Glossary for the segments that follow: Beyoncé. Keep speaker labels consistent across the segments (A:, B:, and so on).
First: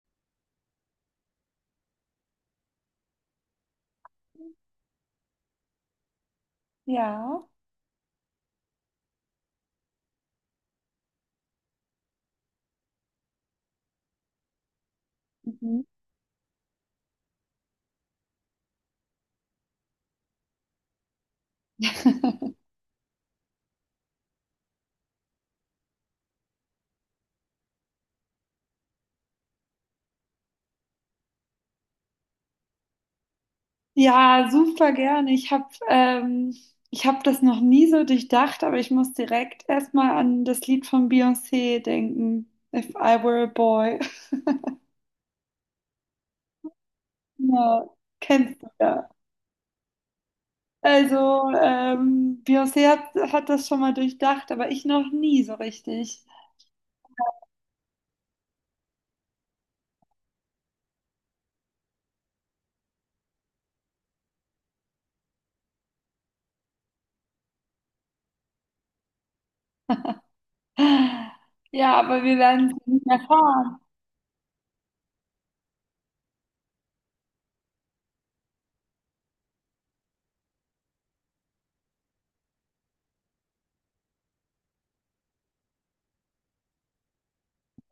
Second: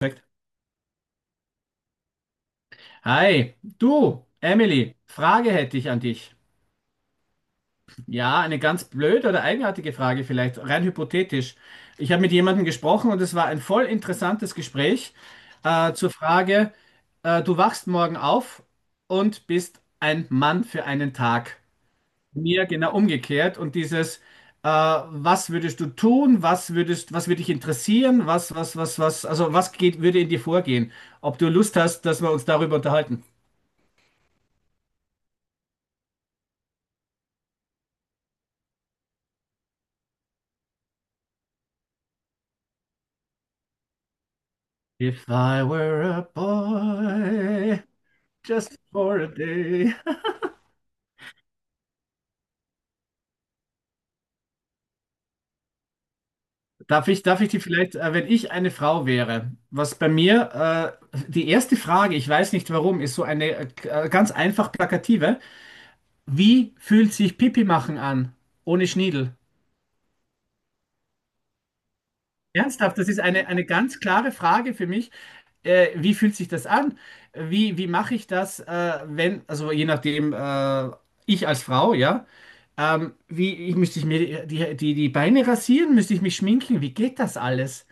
A: Perfekt. Hi, du, Emily, Frage hätte ich an dich.
B: Ja.
A: Ja, eine ganz blöde oder eigenartige Frage vielleicht, rein hypothetisch. Ich habe mit jemandem gesprochen und es war ein voll interessantes Gespräch
B: Mhm.
A: zur Frage, du wachst morgen auf und bist ein Mann für einen Tag. Mir genau umgekehrt und dieses, was würdest du tun, was würde dich interessieren, also was geht, würde in dir vorgehen? Ob du Lust hast, dass wir uns darüber unterhalten?
B: Ja, super gerne. Ich habe ich hab das noch nie so durchdacht, aber ich muss direkt erstmal an das Lied von Beyoncé denken. If I Were a Boy.
A: If I were a boy,
B: Ja, kennst du
A: just
B: ja.
A: for a day.
B: Also, Beyoncé hat das schon mal durchdacht, aber ich noch nie so richtig.
A: Darf ich die vielleicht, wenn ich eine Frau wäre, was bei mir, die erste Frage, ich weiß nicht warum, ist so eine ganz einfach plakative. Wie fühlt sich Pipi machen an, ohne Schniedel?
B: Ja, aber wir werden es
A: Ernsthaft,
B: nicht
A: das ist eine
B: erfahren.
A: ganz klare Frage für mich. Wie fühlt sich das an? Wie mache ich das, wenn, also je nachdem, ich als Frau, ja. Müsste ich mir die Beine rasieren? Müsste ich mich schminken? Wie geht das alles?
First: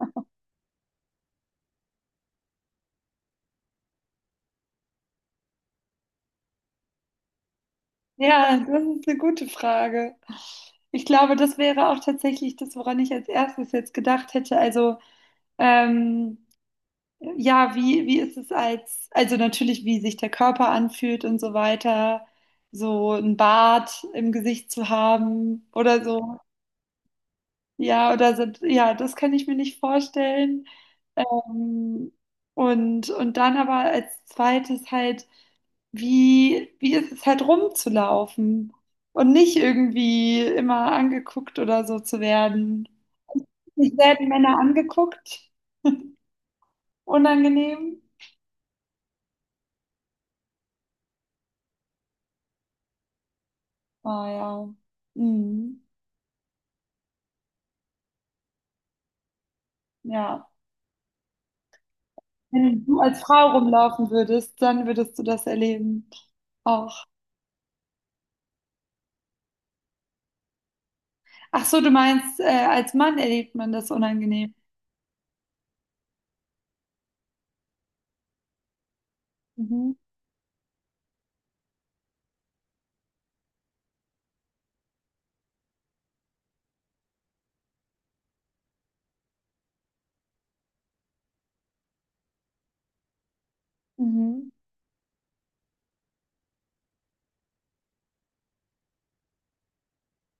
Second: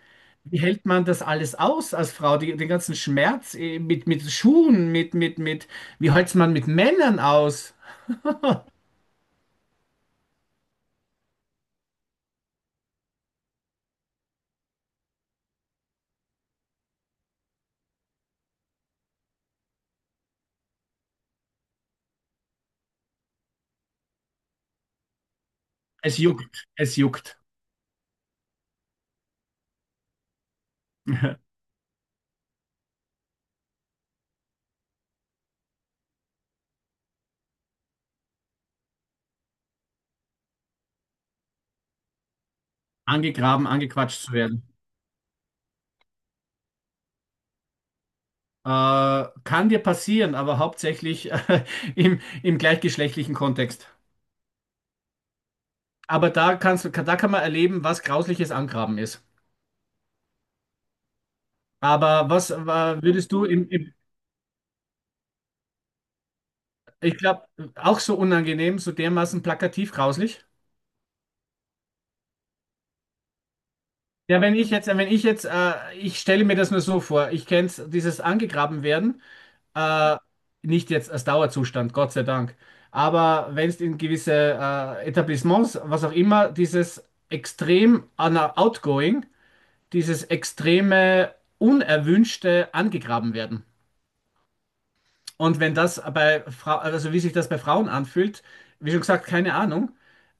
A: Wie hält man das alles aus als Frau? Die, den ganzen Schmerz mit Schuhen, wie hält man mit Männern aus?
B: Ja, das ist eine gute Frage. Ich glaube, das wäre auch tatsächlich das, woran ich als erstes jetzt gedacht hätte. Also, ähm, ja, wie ist es als, also natürlich, wie sich der Körper anfühlt und so weiter, so ein Bart im Gesicht zu haben oder
A: Es
B: so.
A: juckt, es juckt.
B: Ja, oder so, ja, das kann ich mir nicht vorstellen. Ähm, und dann aber als zweites halt wie ist es halt rumzulaufen und nicht irgendwie immer angeguckt oder so zu werden.
A: Angegraben,
B: Nicht
A: angequatscht
B: selten
A: zu
B: Männer
A: werden.
B: angeguckt, unangenehm.
A: Äh, kann dir passieren, aber hauptsächlich im gleichgeschlechtlichen Kontext.
B: Ah ja. Mhm.
A: Aber da kann man erleben, was grausliches Angraben ist.
B: Ja.
A: Aber was
B: Wenn du als
A: würdest du
B: Frau
A: im
B: rumlaufen würdest, dann würdest du das erleben auch.
A: Ich glaube, auch so unangenehm, so dermaßen plakativ grauslich.
B: Ach so, du meinst, als Mann erlebt man das
A: Ja,
B: unangenehm.
A: wenn ich jetzt, ich stelle mir das nur so vor, ich kenne dieses angegraben werden,
B: Mhm.
A: äh, nicht jetzt als Dauerzustand, Gott sei Dank, aber wenn es in gewisse Etablissements, was auch immer, outgoing, dieses extreme unerwünschte angegraben werden.
B: Mhm.
A: Und wenn das bei Frau, also wie sich das bei Frauen anfühlt, wie schon gesagt, keine Ahnung.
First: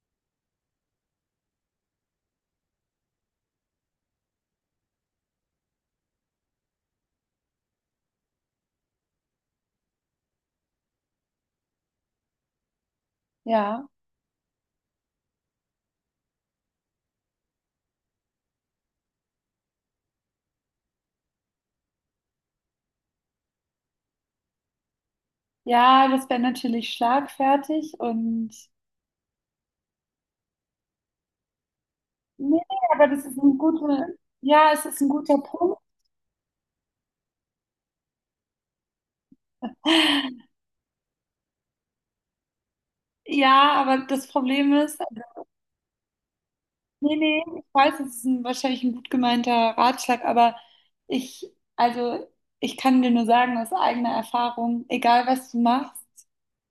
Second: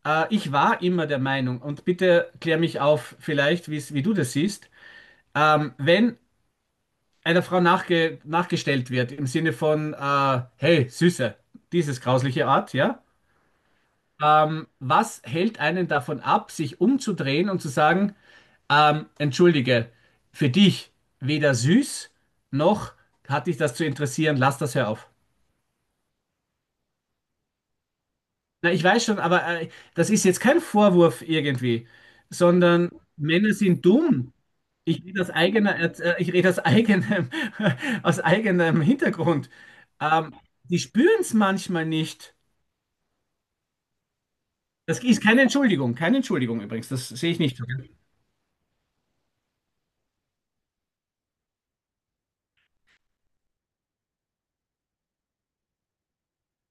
A: Ich war immer der Meinung, und bitte klär mich auf, vielleicht, wie du das siehst, wenn einer Frau nachgestellt wird, im Sinne von, hey, Süße, dieses grausliche Art, ja,
B: Ja.
A: was hält einen davon ab, sich umzudrehen und zu sagen, entschuldige, für dich weder süß noch hat dich das zu interessieren, lass das, hör auf.
B: Ja, das wäre natürlich schlagfertig und
A: Na, ich weiß schon, aber das ist jetzt kein Vorwurf irgendwie,
B: nee,
A: sondern
B: aber das ist
A: Männer
B: ein
A: sind
B: guter,
A: dumm.
B: ja, es ist
A: Ich
B: ein
A: rede aus
B: guter Punkt.
A: Ich rede aus eigenem, aus eigenem Hintergrund. Ähm, die spüren es manchmal nicht.
B: Ja, aber das Problem ist,
A: Das ist
B: also,
A: keine Entschuldigung, keine Entschuldigung übrigens, das
B: nee,
A: sehe ich
B: nee,
A: nicht.
B: ich weiß, es ist ein, wahrscheinlich ein gut gemeinter Ratschlag, aber ich, also ich kann dir nur sagen aus eigener Erfahrung, egal was du machst,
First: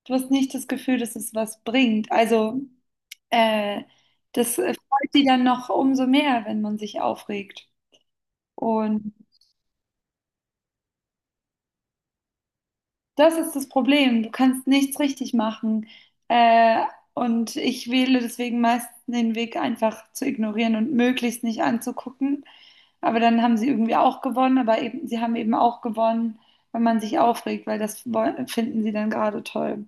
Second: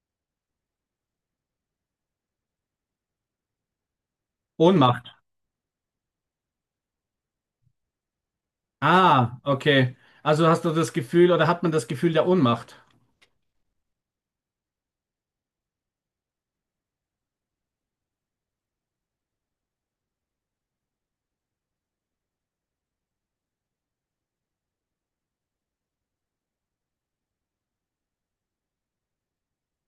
B: du hast nicht das Gefühl, dass es was bringt. Also äh, das freut
A: Ohnmacht.
B: die dann noch umso mehr, wenn man sich aufregt. Und
A: Ah, okay. Also hast du das Gefühl oder hat man das Gefühl der Ohnmacht?
B: das ist das Problem. Du kannst nichts richtig machen. Äh, und ich wähle deswegen meist den Weg, einfach zu ignorieren und möglichst nicht anzugucken. Aber dann haben sie irgendwie auch gewonnen, aber eben, sie haben eben auch gewonnen, wenn man sich aufregt, weil das woll- finden sie dann gerade toll.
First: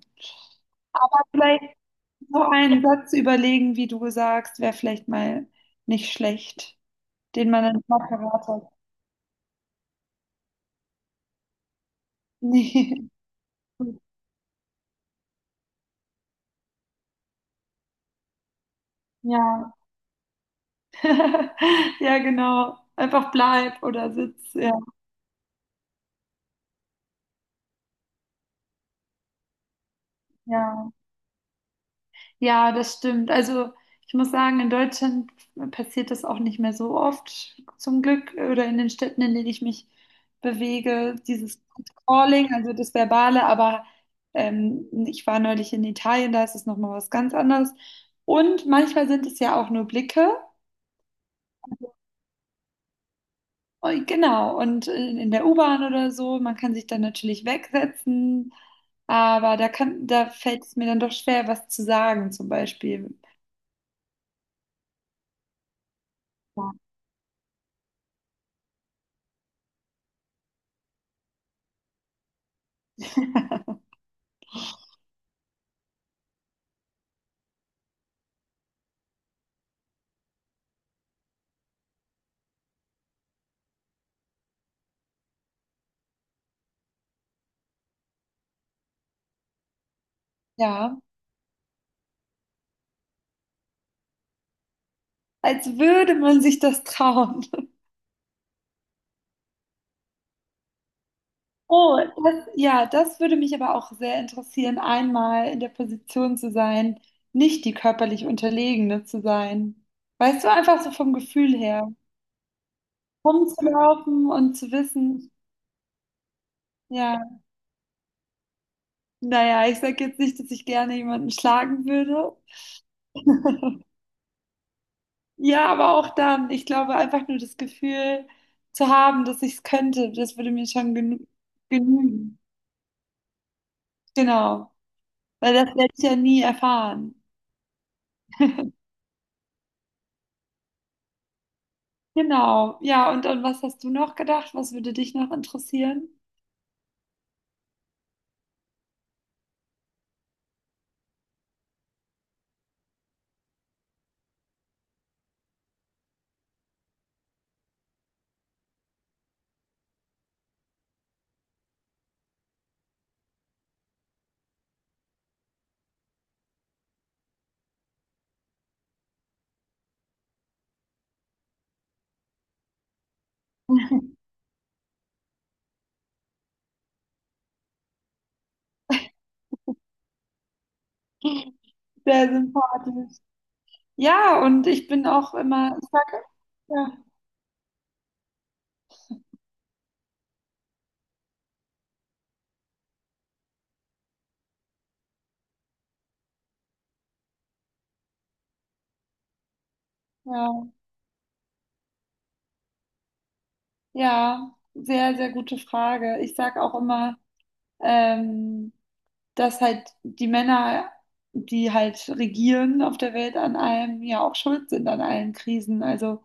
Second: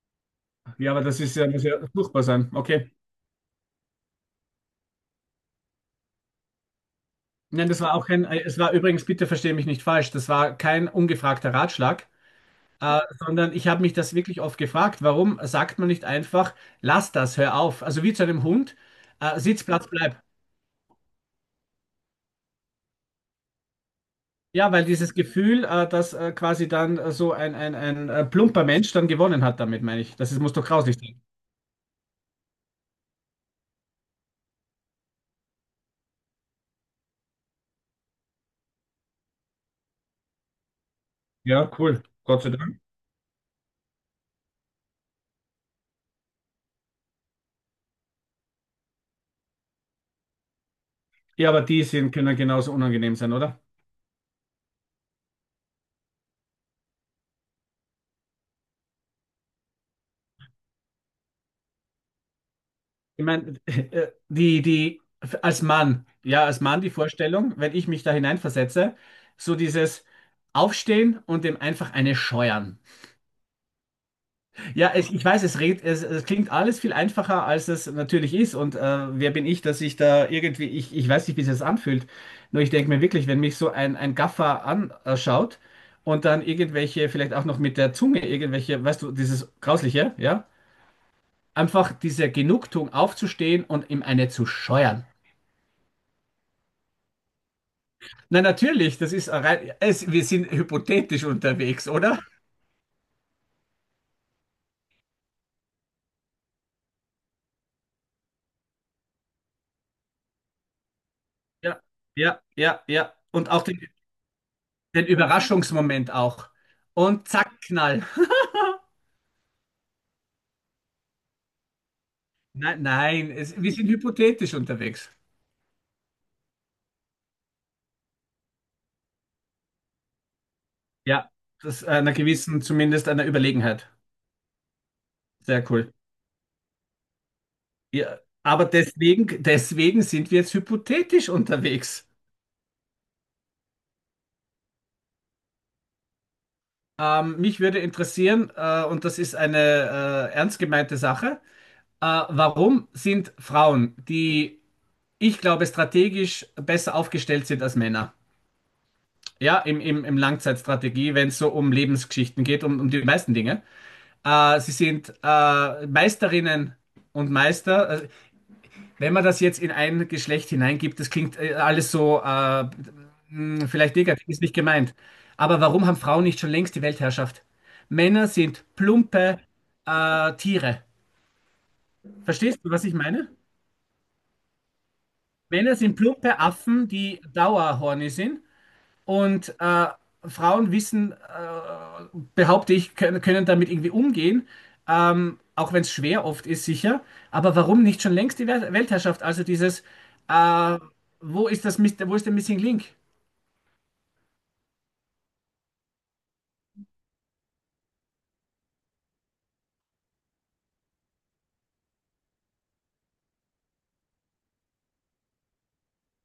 A: Ja, aber das ist ja, muss
B: Vielleicht
A: ja furchtbar
B: so
A: sein.
B: einen
A: Okay.
B: Satz überlegen, wie du sagst, wäre vielleicht mal nicht schlecht, den man
A: Nein, das
B: dann
A: war
B: mal
A: auch kein,
B: parat
A: es
B: hat.
A: war übrigens, bitte verstehe mich nicht falsch, das war kein ungefragter Ratschlag.
B: Nee.
A: Sondern ich habe mich das wirklich oft gefragt, warum sagt man nicht einfach, lass das, hör auf. Also wie zu einem Hund,
B: Ja.
A: Sitzplatz bleib.
B: Ja, genau. Einfach bleib oder sitz. Ja.
A: Ja, weil dieses Gefühl, dass quasi dann so ein plumper Mensch dann gewonnen hat damit, meine ich. Das ist, muss doch
B: Ja,
A: grauslich sein.
B: ja, das stimmt. Also ich muss sagen, in Deutschland passiert das auch nicht mehr so oft, zum Glück, oder in den Städten, in denen ich mich bewege, dieses
A: Ja, cool. Gott sei
B: Calling, also
A: Dank.
B: das Verbale, aber ich war neulich in Italien, da ist es nochmal was ganz anderes. Und manchmal sind es ja auch nur Blicke.
A: Ja, aber die sind, können genauso unangenehm sein, oder?
B: Und, genau, und in der U-Bahn oder so, man kann sich dann natürlich wegsetzen, aber da kann, da fällt es mir dann doch schwer, was zu sagen, zum Beispiel.
A: Ich meine, als Mann, ja, als
B: Ja.
A: Mann die Vorstellung, wenn ich mich da hineinversetze, so dieses Aufstehen und dem einfach eine scheuern. Ja, ich weiß, es klingt alles viel einfacher, als es natürlich ist. Und wer bin ich, dass ich da irgendwie, ich weiß nicht, wie es sich das anfühlt. Nur ich denke mir wirklich, wenn mich so ein Gaffer anschaut und dann irgendwelche, vielleicht auch noch mit der Zunge irgendwelche, weißt du, dieses Grausliche, ja,
B: Ja.
A: einfach diese Genugtuung aufzustehen und ihm eine zu scheuern.
B: Als würde man sich das trauen.
A: Na natürlich, das ist rein, es, wir sind hypothetisch unterwegs,
B: Oh,
A: oder?
B: das, ja, das würde mich aber auch sehr interessieren, einmal in der Position zu sein, nicht die körperlich Unterlegene zu sein. Weißt du, einfach so vom Gefühl
A: Ja,
B: her,
A: ja, ja, ja. Und auch den,
B: rumzulaufen und zu
A: den
B: wissen,
A: Überraschungsmoment auch.
B: ja,
A: Und zack, Knall.
B: naja, ich sage jetzt nicht, dass ich gerne jemanden schlagen würde.
A: Nein, nein, es, wir sind hypothetisch unterwegs.
B: Ja, aber auch dann, ich glaube, einfach nur das Gefühl zu haben, dass ich es könnte, das würde mir schon genü
A: Ja, das einer
B: genügen.
A: gewissen, zumindest einer Überlegenheit.
B: Genau, weil
A: Sehr
B: das
A: cool.
B: werde ich ja nie erfahren.
A: Ja, aber deswegen sind wir jetzt hypothetisch unterwegs.
B: Genau, ja, und was hast du noch gedacht? Was würde dich noch interessieren?
A: Mich würde interessieren, und das ist eine ernst gemeinte Sache, warum sind Frauen, die ich glaube strategisch besser aufgestellt sind als Männer? Ja, im Langzeitstrategie, wenn es so um Lebensgeschichten geht, um, um die meisten Dinge. Sie sind Meisterinnen und Meister. Also, wenn man das jetzt in ein Geschlecht hineingibt, das klingt alles so vielleicht negativ, ist nicht gemeint. Aber warum haben Frauen nicht schon längst die Weltherrschaft? Männer sind plumpe Tiere.
B: Sehr
A: Verstehst du, was ich
B: sympathisch.
A: meine?
B: Ja, und ich bin auch immer,
A: Männer
B: ich
A: sind
B: sag,
A: plumpe Affen,
B: ja,
A: die Dauerhorny sind. Und Frauen wissen, behaupte ich, können damit irgendwie umgehen, auch wenn es schwer oft ist, sicher. Aber warum nicht schon längst die Weltherrschaft? Also dieses,
B: ja,
A: äh, wo ist das, wo ist der Missing Link?
B: ja, sehr, sehr gute Frage. Ich sag auch immer, ähm, dass halt die Männer, die halt regieren auf der Welt an allem, ja auch schuld sind an allen Krisen, also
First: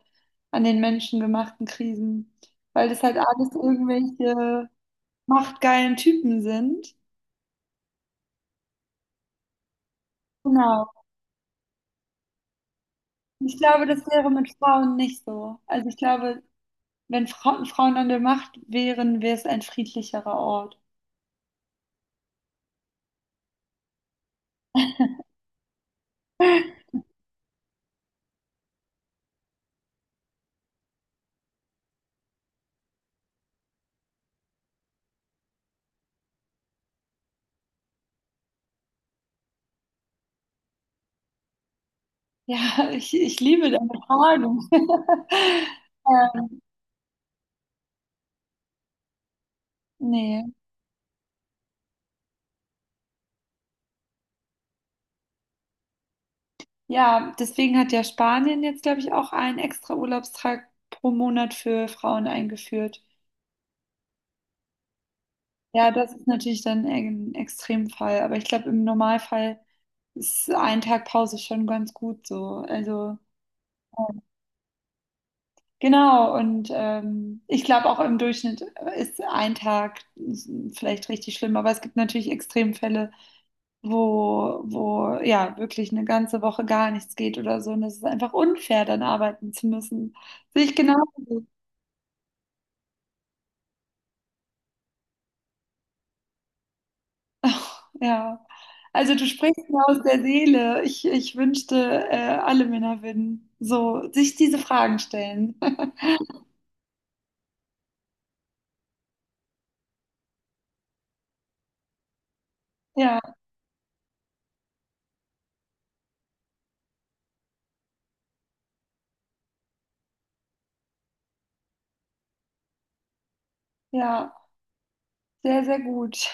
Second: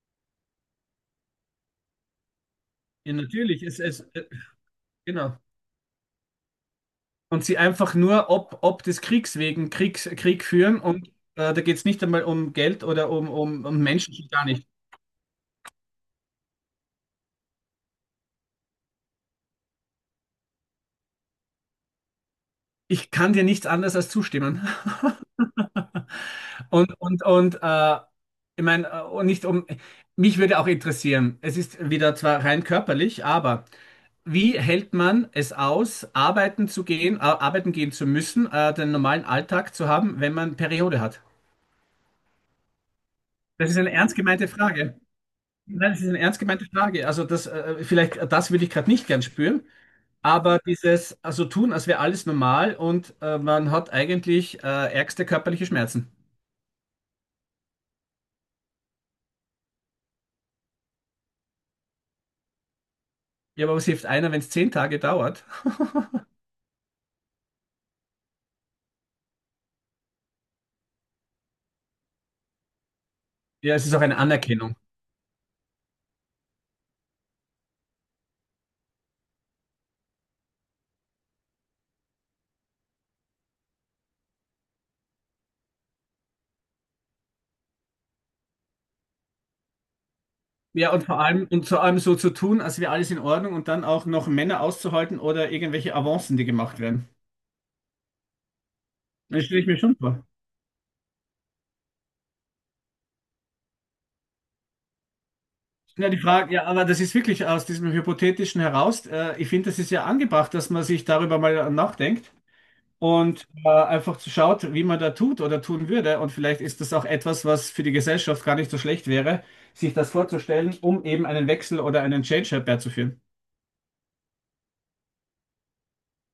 B: an den menschengemachten Krisen, weil das
A: Ja,
B: halt alles
A: natürlich.
B: irgendwelche
A: Genau.
B: machtgeilen Typen sind.
A: Und sie einfach nur ob des Kriegs Krieg führen
B: Genau.
A: und da geht es nicht einmal um Geld oder
B: Ich
A: um
B: glaube, das
A: Menschen, schon
B: wäre
A: gar
B: mit
A: nicht.
B: Frauen nicht so. Also ich glaube, wenn Frauen an der Macht wären, wäre es ein friedlicherer Ort.
A: Ich kann dir nichts anderes als zustimmen. Und, und, und äh, ich meine, und nicht um, mich würde auch interessieren, es ist wieder zwar rein körperlich, aber wie hält man es aus, arbeiten zu gehen, arbeiten gehen zu müssen, den normalen Alltag zu haben, wenn man Periode hat?
B: Ja, ich
A: Das
B: liebe
A: ist
B: deine
A: eine ernst gemeinte
B: Frage.
A: Frage. Nein, das ist eine ernst
B: Ähm,
A: gemeinte Frage. Also das, vielleicht, das würde ich gerade nicht gern spüren,
B: nee.
A: aber dieses, also tun, als wäre alles normal und man hat eigentlich ärgste körperliche Schmerzen.
B: Ja, deswegen hat ja Spanien jetzt, glaube ich, auch einen extra Urlaubstag pro Monat für Frauen eingeführt.
A: Ja, aber was hilft einer, wenn es 10 Tage dauert?
B: Ja, das ist natürlich dann ein Extremfall, aber ich glaube, im Normalfall ist ein Tag Pause schon ganz gut so. Also.
A: Ja, es ist auch eine Anerkennung.
B: Genau, und ich glaube auch im Durchschnitt ist ein Tag vielleicht richtig schlimm, aber es gibt natürlich Extremfälle, wo ja wirklich eine ganze Woche gar nichts geht oder so. Und es ist einfach unfair, dann arbeiten zu müssen. Sehe ich
A: Ja,
B: genau,
A: und vor allem so zu tun, als wäre alles in Ordnung und dann auch noch Männer auszuhalten oder irgendwelche Avancen, die gemacht werden.
B: ja. Also du
A: Das stelle ich
B: sprichst
A: mir
B: mir
A: schon
B: aus der
A: vor.
B: Seele. Ich wünschte, alle Männer würden so sich diese Fragen stellen.
A: Ja, die Frage, ja, aber das ist wirklich aus diesem Hypothetischen heraus. Ich finde, das ist ja angebracht, dass man sich darüber mal nachdenkt
B: Ja,
A: und einfach schaut, wie man da tut oder tun würde. Und vielleicht ist das auch etwas, was für die Gesellschaft gar nicht so schlecht wäre, sich das vorzustellen, um eben einen Wechsel oder einen Change herbeizuführen.
B: ja, sehr, sehr gut.